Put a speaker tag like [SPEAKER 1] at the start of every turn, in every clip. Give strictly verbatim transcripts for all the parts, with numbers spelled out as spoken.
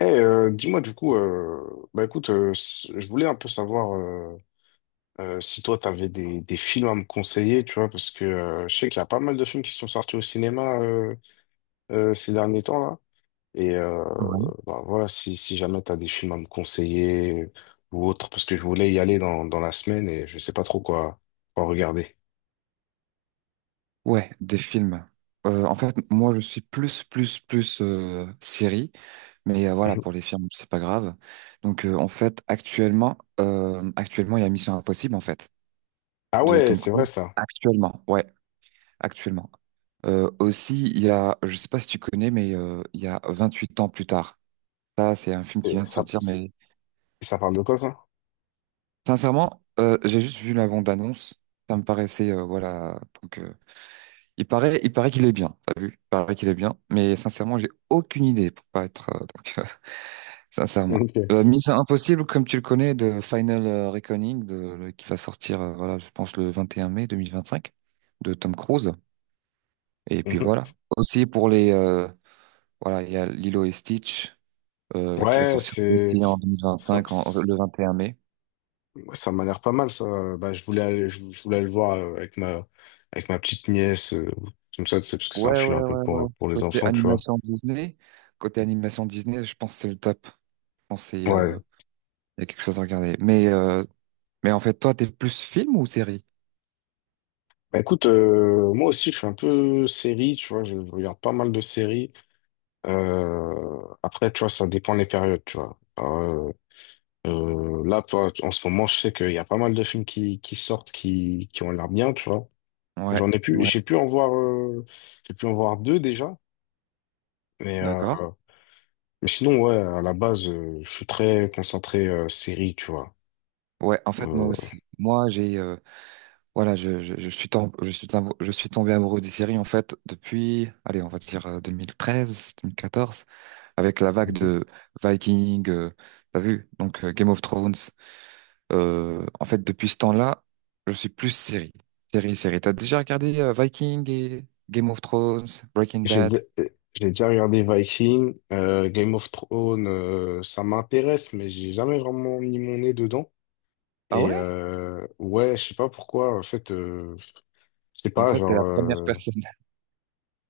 [SPEAKER 1] Eh, euh, dis-moi du coup, euh, bah écoute, euh, s- je voulais un peu savoir euh, euh, si toi t'avais des, des films à me conseiller, tu vois, parce que euh, je sais qu'il y a pas mal de films qui sont sortis au cinéma euh, euh, ces derniers temps là, et euh,
[SPEAKER 2] Ouais.
[SPEAKER 1] bah voilà, si, si jamais t'as des films à me conseiller ou autre, parce que je voulais y aller dans, dans la semaine et je sais pas trop quoi, quoi regarder.
[SPEAKER 2] Ouais, des films. Euh, en fait, moi, je suis plus, plus, plus euh, série, mais euh, voilà,
[SPEAKER 1] Mhm.
[SPEAKER 2] pour les films, c'est pas grave. Donc, euh, en fait, actuellement, euh, actuellement, il y a Mission Impossible, en fait,
[SPEAKER 1] Ah
[SPEAKER 2] de
[SPEAKER 1] ouais,
[SPEAKER 2] Tom
[SPEAKER 1] c'est vrai
[SPEAKER 2] Cruise.
[SPEAKER 1] ça.
[SPEAKER 2] Actuellement, ouais, actuellement. Euh, aussi, il y a, je sais pas si tu connais, mais euh, il y a vingt-huit ans plus tard. Ça, c'est un film qui
[SPEAKER 1] C'est
[SPEAKER 2] vient de
[SPEAKER 1] ça,
[SPEAKER 2] sortir, mais
[SPEAKER 1] ça parle de quoi ça?
[SPEAKER 2] sincèrement, euh, j'ai juste vu la bande-annonce. Ça me paraissait, euh, voilà, donc. euh, Il paraît, il paraît qu'il est bien, t'as vu? Il paraît qu'il est bien, mais sincèrement, j'ai aucune idée pour pas être, euh, donc, euh, sincèrement.
[SPEAKER 1] Ok.
[SPEAKER 2] Euh, Mission Impossible, comme tu le connais, de Final euh, Reckoning, de, le- qui va sortir, euh, voilà, je pense le vingt et un mai deux mille vingt cinq de Tom Cruise. Et puis
[SPEAKER 1] Mhm.
[SPEAKER 2] voilà. Aussi pour les, euh, voilà, il y a Lilo et Stitch, euh, qui va
[SPEAKER 1] Ouais,
[SPEAKER 2] sortir
[SPEAKER 1] c'est
[SPEAKER 2] aussi en
[SPEAKER 1] ça-
[SPEAKER 2] deux mille vingt-cinq, en- euh, le vingt et un mai.
[SPEAKER 1] ça m'a l'air pas mal, ça. Bah, je voulais aller, je, je voulais aller le voir euh, avec ma, avec ma petite nièce, euh, comme ça, tu sais, parce que c'est un
[SPEAKER 2] Ouais,
[SPEAKER 1] film
[SPEAKER 2] ouais,
[SPEAKER 1] un peu
[SPEAKER 2] ouais, ouais.
[SPEAKER 1] pour, pour les
[SPEAKER 2] Côté
[SPEAKER 1] enfants, tu vois.
[SPEAKER 2] animation Disney, côté animation Disney, je pense que c'est le top. Je pense que c'est, euh,
[SPEAKER 1] Ouais.
[SPEAKER 2] il y a quelque chose à regarder. Mais euh, Mais en fait, toi, t'es plus film ou série?
[SPEAKER 1] Bah, écoute, euh, moi aussi, je suis un peu série, tu vois, je regarde pas mal de séries. Euh, après, tu vois, ça dépend des périodes, tu vois. Euh, euh, là, toi, en ce moment, je sais qu'il y a pas mal de films qui, qui sortent, qui, qui ont l'air bien, tu vois.
[SPEAKER 2] Ouais,
[SPEAKER 1] J'en ai pu,
[SPEAKER 2] ouais,
[SPEAKER 1] j'ai pu en voir, euh, j'ai pu en voir deux déjà, mais euh,
[SPEAKER 2] d'accord.
[SPEAKER 1] Mais sinon, ouais, à la base, euh, je suis très concentré euh, série, tu vois.
[SPEAKER 2] Ouais, en fait, moi
[SPEAKER 1] Euh,
[SPEAKER 2] aussi. Moi, j'ai, euh, voilà, je, je, je suis tombé, je suis tombé, je suis tombé amoureux des séries, en fait, depuis, allez, on va dire euh, deux mille treize, deux mille quatorze, avec la vague de Viking, euh, t'as vu? Donc, euh, Game of Thrones. Euh, en fait, depuis ce temps-là, je suis plus série. Série, série. T'as déjà regardé euh, Viking et Game of Thrones, Breaking
[SPEAKER 1] j'ai
[SPEAKER 2] Bad?
[SPEAKER 1] dé- euh, j'ai déjà regardé Viking, euh, Game of Thrones, euh, ça m'intéresse, mais j'ai jamais vraiment mis mon nez dedans.
[SPEAKER 2] Ah
[SPEAKER 1] Et
[SPEAKER 2] ouais?
[SPEAKER 1] euh, ouais, je sais pas pourquoi, en fait, euh, je sais
[SPEAKER 2] En
[SPEAKER 1] pas,
[SPEAKER 2] fait, t'es
[SPEAKER 1] genre...
[SPEAKER 2] la première
[SPEAKER 1] euh,
[SPEAKER 2] personne,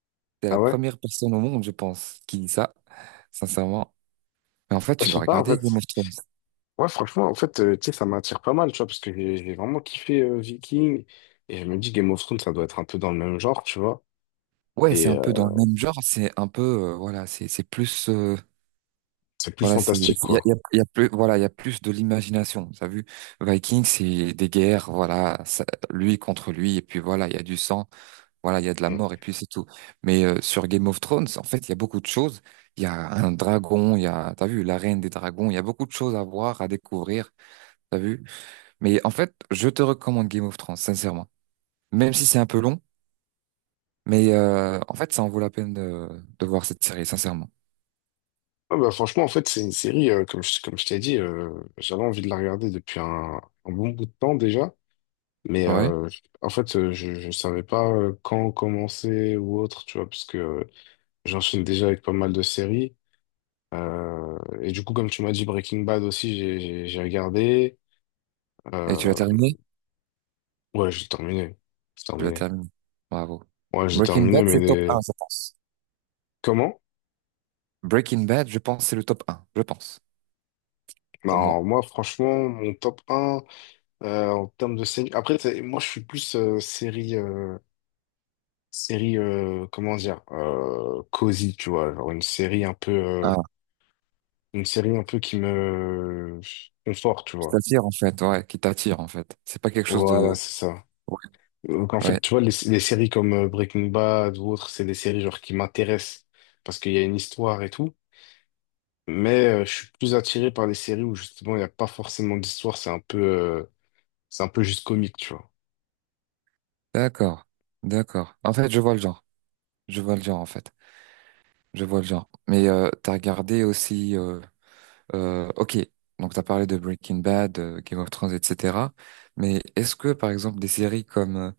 [SPEAKER 2] t'es
[SPEAKER 1] Ah
[SPEAKER 2] la
[SPEAKER 1] ouais?
[SPEAKER 2] première personne au monde, je pense, qui dit ça. Sincèrement. Mais en fait,
[SPEAKER 1] Ouais,
[SPEAKER 2] tu
[SPEAKER 1] je
[SPEAKER 2] dois
[SPEAKER 1] sais pas, en
[SPEAKER 2] regarder Game
[SPEAKER 1] fait.
[SPEAKER 2] of Thrones.
[SPEAKER 1] Ouais, franchement, en fait, euh, tu sais, ça m'attire pas mal, tu vois, parce que j'ai j'ai vraiment kiffé euh, Viking. Et je me dis, Game of Thrones, ça doit être un peu dans le même genre, tu vois.
[SPEAKER 2] Ouais, c'est
[SPEAKER 1] Et
[SPEAKER 2] un
[SPEAKER 1] euh,
[SPEAKER 2] peu dans le même genre, c'est un peu, euh, voilà, c'est c'est plus, euh,
[SPEAKER 1] c'est plus
[SPEAKER 2] voilà, c'est, il y
[SPEAKER 1] fantastique,
[SPEAKER 2] a, il y
[SPEAKER 1] quoi.
[SPEAKER 2] a- il y a plus, voilà, il y a plus de l'imagination. T'as vu? Vikings, c'est des guerres, voilà, ça- lui contre lui, et puis voilà, il y a du sang, voilà, il y a de la mort, et puis c'est tout. Mais euh, sur Game of Thrones, en fait, il y a beaucoup de choses. Il y a un dragon, il y a, t'as vu, la reine des dragons, il y a beaucoup de choses à voir, à découvrir, t'as vu? Mais en fait, je te recommande Game of Thrones, sincèrement. Même si c'est un peu long. Mais euh, en fait, ça en vaut la peine de, de voir cette série, sincèrement.
[SPEAKER 1] Ouais, bah, franchement, en fait, c'est une série, euh, comme je, comme je t'ai dit, euh, j'avais envie de la regarder depuis un, un bon bout de temps déjà. Mais
[SPEAKER 2] Ouais.
[SPEAKER 1] euh, en fait, euh, je ne savais pas euh, quand commencer ou autre, tu vois, parce que euh, j'enchaîne déjà avec pas mal de séries. Euh, et du coup, comme tu m'as dit, Breaking Bad aussi, j'ai j'ai- j'ai regardé.
[SPEAKER 2] Et tu l'as
[SPEAKER 1] Euh,
[SPEAKER 2] terminé?
[SPEAKER 1] ouais, j'ai terminé. J'ai
[SPEAKER 2] Tu l'as
[SPEAKER 1] terminé.
[SPEAKER 2] terminé. Bravo.
[SPEAKER 1] Ouais, j'ai
[SPEAKER 2] Breaking
[SPEAKER 1] terminé,
[SPEAKER 2] Bad,
[SPEAKER 1] mais
[SPEAKER 2] c'est le top
[SPEAKER 1] des-
[SPEAKER 2] un, je pense.
[SPEAKER 1] comment?
[SPEAKER 2] Breaking Bad, je pense, c'est le top un, je pense, pour moi.
[SPEAKER 1] Non, moi, franchement, mon top un euh, en termes de série. Après, t'sais, moi, je suis plus euh, série. Euh, série euh, comment dire euh, cosy, tu vois, genre une série un peu euh,
[SPEAKER 2] Ah,
[SPEAKER 1] une série un peu qui me conforte, tu
[SPEAKER 2] qui
[SPEAKER 1] vois,
[SPEAKER 2] t'attire, en fait, ouais, qui t'attire, en fait. C'est pas quelque chose
[SPEAKER 1] voilà
[SPEAKER 2] de.
[SPEAKER 1] c'est ça.
[SPEAKER 2] Ouais,
[SPEAKER 1] Donc en fait
[SPEAKER 2] ouais.
[SPEAKER 1] tu vois les, les séries comme euh, Breaking Bad ou autres, c'est des séries genre qui m'intéressent parce qu'il y a une histoire et tout, mais euh, je suis plus attiré par les séries où justement il n'y a pas forcément d'histoire, c'est un peu euh, c'est un peu juste comique, tu vois.
[SPEAKER 2] D'accord, d'accord. En fait, je vois le genre. Je vois le genre, en fait. Je vois le genre. Mais euh, t'as regardé aussi... euh, Euh, Ok, donc tu as parlé de Breaking Bad, euh, Game of Thrones, et cetera. Mais est-ce que, par exemple, des séries comme euh,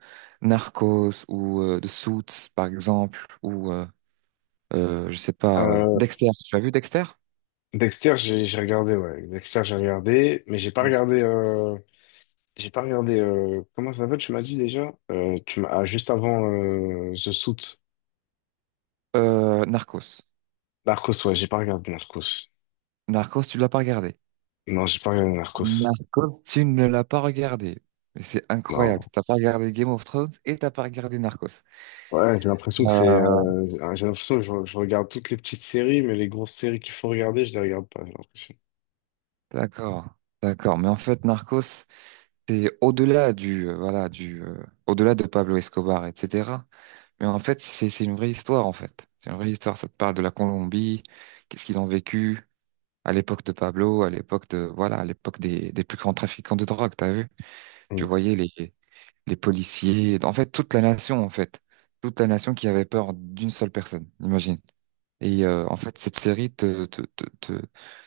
[SPEAKER 2] Narcos ou euh, The Suits, par exemple, ou, euh, euh, je sais pas, euh,
[SPEAKER 1] Euh,
[SPEAKER 2] Dexter, tu as vu Dexter?
[SPEAKER 1] Dexter, j'ai j'ai regardé, ouais. Dexter, j'ai regardé, mais j'ai pas
[SPEAKER 2] Yes.
[SPEAKER 1] regardé. euh, J'ai pas regardé. euh, Comment ça s'appelle? Tu m'as dit déjà? Euh, tu m'as ah, juste avant euh, The Suit.
[SPEAKER 2] Euh, Narcos.
[SPEAKER 1] Narcos, ouais, j'ai pas regardé Narcos.
[SPEAKER 2] Narcos, tu l'as pas regardé.
[SPEAKER 1] Non, j'ai pas regardé Narcos.
[SPEAKER 2] Narcos, tu ne l'as pas regardé. Mais c'est incroyable.
[SPEAKER 1] Non.
[SPEAKER 2] T'as pas regardé Game of Thrones et t'as pas regardé Narcos.
[SPEAKER 1] Ouais, j'ai l'impression que c'est.
[SPEAKER 2] Euh,
[SPEAKER 1] euh, ah, j'ai l'impression que je, je regarde toutes les petites séries, mais les grosses séries qu'il faut regarder, je les regarde pas, j'ai l'impression.
[SPEAKER 2] d'accord, d'accord. Mais en fait, Narcos, C'est au-delà du, euh, voilà, du, euh, au-delà de Pablo Escobar, et cetera. Mais en fait, c'est, c'est une vraie histoire, en fait. C'est une vraie histoire. Ça te parle de la Colombie, qu'est-ce qu'ils ont vécu à l'époque de Pablo, à l'époque de, voilà, à l'époque des, des plus grands trafiquants de drogue, t'as vu? Tu
[SPEAKER 1] Mm.
[SPEAKER 2] voyais les, les policiers, en fait, toute la nation, en fait. Toute la nation qui avait peur d'une seule personne, imagine. Et euh, en fait, cette série te, te, te, te,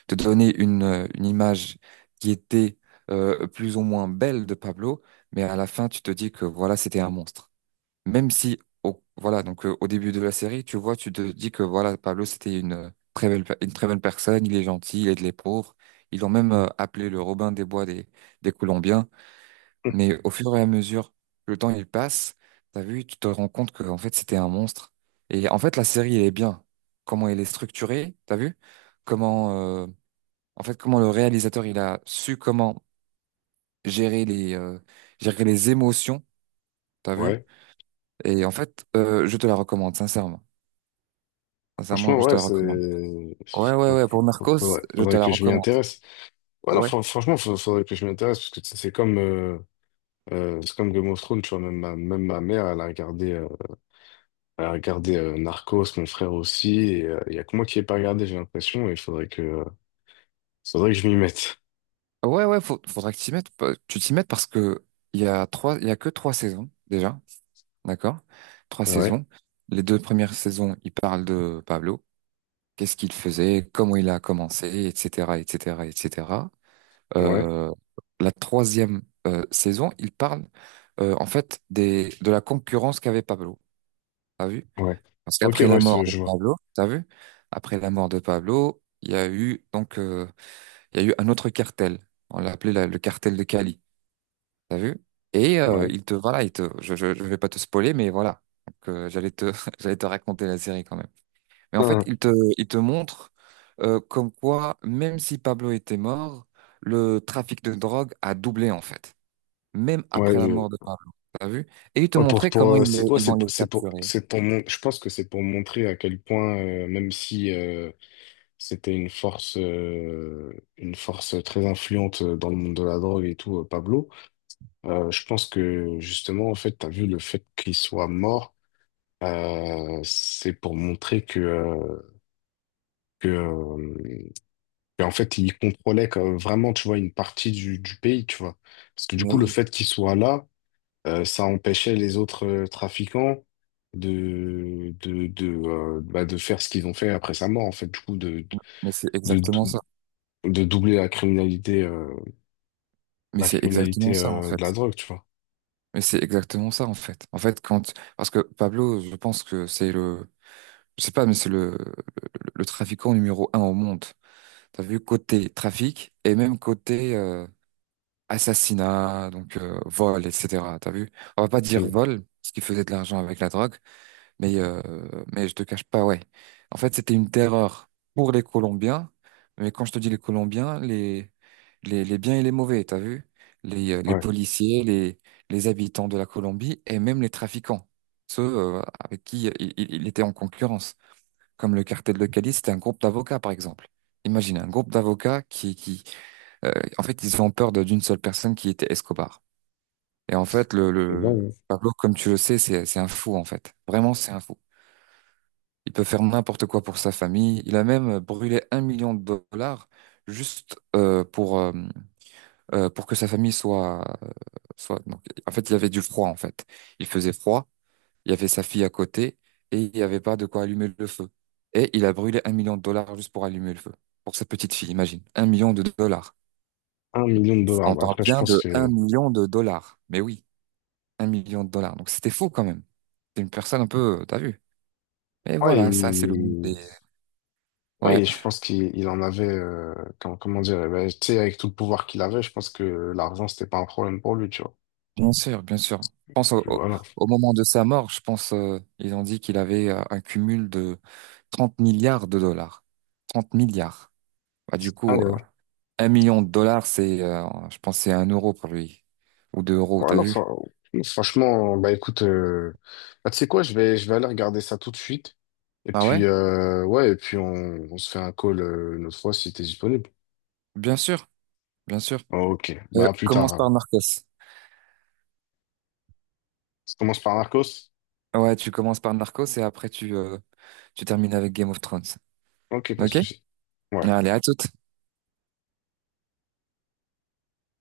[SPEAKER 2] te donnait une, euh, une image qui était euh, plus ou moins belle de Pablo, mais à la fin, tu te dis que voilà, c'était un monstre. Même si, au, voilà, donc euh, au début de la série, tu vois, tu te dis que voilà, Pablo, c'était une euh, très belle, pe- une très belle personne, il est gentil, il aide les pauvres. Ils l'ont même euh, appelé le Robin des Bois des, des Colombiens. Mais au fur et à mesure que le temps il passe, t'as vu, tu te rends compte que en fait c'était un monstre. Et en fait la série elle est bien. Comment elle est structurée, t'as vu? Comment euh, En fait comment le réalisateur il a su comment gérer les euh, gérer les émotions, t'as vu?
[SPEAKER 1] Ouais,
[SPEAKER 2] Et en fait euh, je te la recommande sincèrement. Sincèrement
[SPEAKER 1] franchement,
[SPEAKER 2] je te
[SPEAKER 1] ouais,
[SPEAKER 2] la
[SPEAKER 1] c'est.
[SPEAKER 2] recommande. Ouais, ouais,
[SPEAKER 1] Faut-
[SPEAKER 2] ouais,
[SPEAKER 1] faut-
[SPEAKER 2] pour
[SPEAKER 1] faut-
[SPEAKER 2] Narcos
[SPEAKER 1] Faudrait,
[SPEAKER 2] je te
[SPEAKER 1] faudrait
[SPEAKER 2] la
[SPEAKER 1] que je m'y
[SPEAKER 2] recommande.
[SPEAKER 1] intéresse. Ouais, non,
[SPEAKER 2] Ouais,
[SPEAKER 1] fran- franchement, faut- faudrait que je m'y intéresse, parce que tu sais, c'est comme, euh, euh, c'est comme Game of Thrones, tu vois, même ma, même ma mère, elle a regardé, euh, elle a regardé euh, Narcos, mon frère aussi, et euh, il y a que moi qui n'ai pas regardé, j'ai l'impression, et il faudrait que, euh, faudrait que je m'y mette.
[SPEAKER 2] ouais, ouais, faut, faudra que tu t'y mettes. pa- Tu t'y mettes parce que il y a trois il y a que trois saisons déjà. D'accord? Trois
[SPEAKER 1] Ouais,
[SPEAKER 2] saisons. Les deux premières saisons, il parle de Pablo. Qu'est-ce qu'il faisait, comment il a commencé, et cetera, et cetera, et cetera.
[SPEAKER 1] ouais,
[SPEAKER 2] Euh, la troisième euh, saison, il parle euh, en fait des, de la concurrence qu'avait Pablo. T'as vu?
[SPEAKER 1] ouais.
[SPEAKER 2] Parce
[SPEAKER 1] Ok,
[SPEAKER 2] qu'après la
[SPEAKER 1] ouais,
[SPEAKER 2] mort
[SPEAKER 1] c'est-
[SPEAKER 2] de
[SPEAKER 1] je vois.
[SPEAKER 2] Pablo, t'as vu? Après la mort de Pablo, il y a eu donc euh, il y a eu un autre cartel. On l'appelait la- le cartel de Cali. T'as vu? Et euh,
[SPEAKER 1] Ouais.
[SPEAKER 2] il te voilà, il te, je, je, je vais pas te spoiler, mais voilà. Donc, euh, j'allais te, j'allais te raconter la série quand même. Mais en fait,
[SPEAKER 1] Hein.
[SPEAKER 2] il te, il te montre euh, comme quoi, même si Pablo était mort, le trafic de drogue a doublé en fait, même après la
[SPEAKER 1] Ouais.
[SPEAKER 2] mort de Pablo. T'as vu? Et il te
[SPEAKER 1] Ouais, pour,
[SPEAKER 2] montrait
[SPEAKER 1] pour,
[SPEAKER 2] comment
[SPEAKER 1] euh,
[SPEAKER 2] ils, les-
[SPEAKER 1] c'est, ouais,
[SPEAKER 2] ils vont
[SPEAKER 1] c'est,
[SPEAKER 2] les
[SPEAKER 1] c'est pour,
[SPEAKER 2] capturer.
[SPEAKER 1] c'est pour mon, je pense que c'est pour montrer à quel point, euh, même si euh, c'était une force, euh, une force très influente dans le monde de la drogue et tout, euh, Pablo, euh, je pense que justement, en fait, t'as vu le fait qu'il soit mort, euh, c'est pour montrer que, euh, que, euh, qu'en fait, il contrôlait quand- vraiment, tu vois, une partie du, du pays, tu vois. Parce que du
[SPEAKER 2] Mais
[SPEAKER 1] coup, le
[SPEAKER 2] oui,
[SPEAKER 1] fait qu'il soit là, Euh, ça empêchait les autres euh, trafiquants de, de, de, euh, bah, de faire ce qu'ils ont fait après sa mort, en fait, du coup, de,
[SPEAKER 2] mais c'est
[SPEAKER 1] de, de,
[SPEAKER 2] exactement ça.
[SPEAKER 1] de doubler la criminalité, euh,
[SPEAKER 2] Mais
[SPEAKER 1] la
[SPEAKER 2] c'est exactement
[SPEAKER 1] criminalité
[SPEAKER 2] ça en
[SPEAKER 1] euh, de
[SPEAKER 2] fait.
[SPEAKER 1] la drogue, tu vois.
[SPEAKER 2] Mais c'est exactement ça en fait. En fait, quand parce que Pablo, je pense que c'est le Je sais pas, mais c'est le, le, le trafiquant numéro un au monde. T'as vu côté trafic et même côté euh, assassinat, donc euh, vol, et cetera. T'as vu? On va pas dire
[SPEAKER 1] Mm.
[SPEAKER 2] vol, parce qu'il faisait de l'argent avec la drogue, mais euh, mais je te cache pas, ouais. En fait, c'était une terreur pour les Colombiens, mais quand je te dis les Colombiens, les les, les biens et les mauvais, t'as vu? Les, euh, les
[SPEAKER 1] Ouais,
[SPEAKER 2] policiers, les les habitants de la Colombie et même les trafiquants, ceux euh, avec qui il il- il était en concurrence comme le cartel de Cali, c'était un groupe d'avocats, par exemple. Imagine un groupe d'avocats qui, qui, euh, en fait, ils ont peur de- d'une seule personne qui était Escobar. Et en fait, le,
[SPEAKER 1] c'est
[SPEAKER 2] le
[SPEAKER 1] dingue,
[SPEAKER 2] Pablo, comme tu le sais, c'est, c'est un fou, en fait. Vraiment, c'est un fou. Il peut faire n'importe quoi pour sa famille. Il a même brûlé un million de dollars juste euh, pour, euh, euh, pour que sa famille soit, soit... Donc, en fait, il y avait du froid, en fait. Il faisait froid. Il y avait sa fille à côté et il n'y avait pas de quoi allumer le feu. Et il a brûlé un million de dollars juste pour allumer le feu. Pour sa petite fille, imagine. Un million de dollars.
[SPEAKER 1] hein. Un million de dollars.
[SPEAKER 2] On
[SPEAKER 1] Bah,
[SPEAKER 2] parle
[SPEAKER 1] après, je
[SPEAKER 2] bien
[SPEAKER 1] pense
[SPEAKER 2] de un
[SPEAKER 1] que...
[SPEAKER 2] million de dollars. Mais oui, un million de dollars. Donc c'était fou quand même. C'est une personne un peu, t'as vu. Et
[SPEAKER 1] Ouais.
[SPEAKER 2] voilà, ça c'est le monde des.
[SPEAKER 1] Ouais,
[SPEAKER 2] Ouais,
[SPEAKER 1] et je pense qu'il il en avait, euh, comment, comment dire, eh ben, tu sais, avec tout le pouvoir qu'il avait, je pense que l'argent, c'était pas un problème pour lui, tu vois.
[SPEAKER 2] bien sûr, bien sûr. Je pense au,
[SPEAKER 1] Puis
[SPEAKER 2] au-
[SPEAKER 1] voilà.
[SPEAKER 2] au moment de sa mort, je pense, euh, ils ont dit qu'il avait euh, un cumul de trente milliards de dollars. Trente milliards. Bah, du
[SPEAKER 1] Ah,
[SPEAKER 2] coup. euh,
[SPEAKER 1] ouais.
[SPEAKER 2] Un million de dollars, c'est, euh, je pense, que c'est un euro pour lui. Ou deux euros,
[SPEAKER 1] Ouais,
[SPEAKER 2] t'as
[SPEAKER 1] non,
[SPEAKER 2] vu?
[SPEAKER 1] fran- franchement, bah écoute, euh, bah, tu sais quoi, je vais, je vais aller regarder ça tout de suite. Et
[SPEAKER 2] Ah
[SPEAKER 1] puis,
[SPEAKER 2] ouais?
[SPEAKER 1] euh, ouais, et puis on, on se fait un call euh, une autre fois si t'es disponible.
[SPEAKER 2] Bien sûr, bien sûr.
[SPEAKER 1] Oh, ok,
[SPEAKER 2] Euh,
[SPEAKER 1] bah à plus
[SPEAKER 2] commence
[SPEAKER 1] tard.
[SPEAKER 2] par Narcos.
[SPEAKER 1] Ça commence par Marcos?
[SPEAKER 2] Ouais, tu commences par Narcos et après tu, euh, tu termines avec Game of Thrones.
[SPEAKER 1] Ok, pas de
[SPEAKER 2] Ok?
[SPEAKER 1] souci. Ouais.
[SPEAKER 2] Allez, à tout.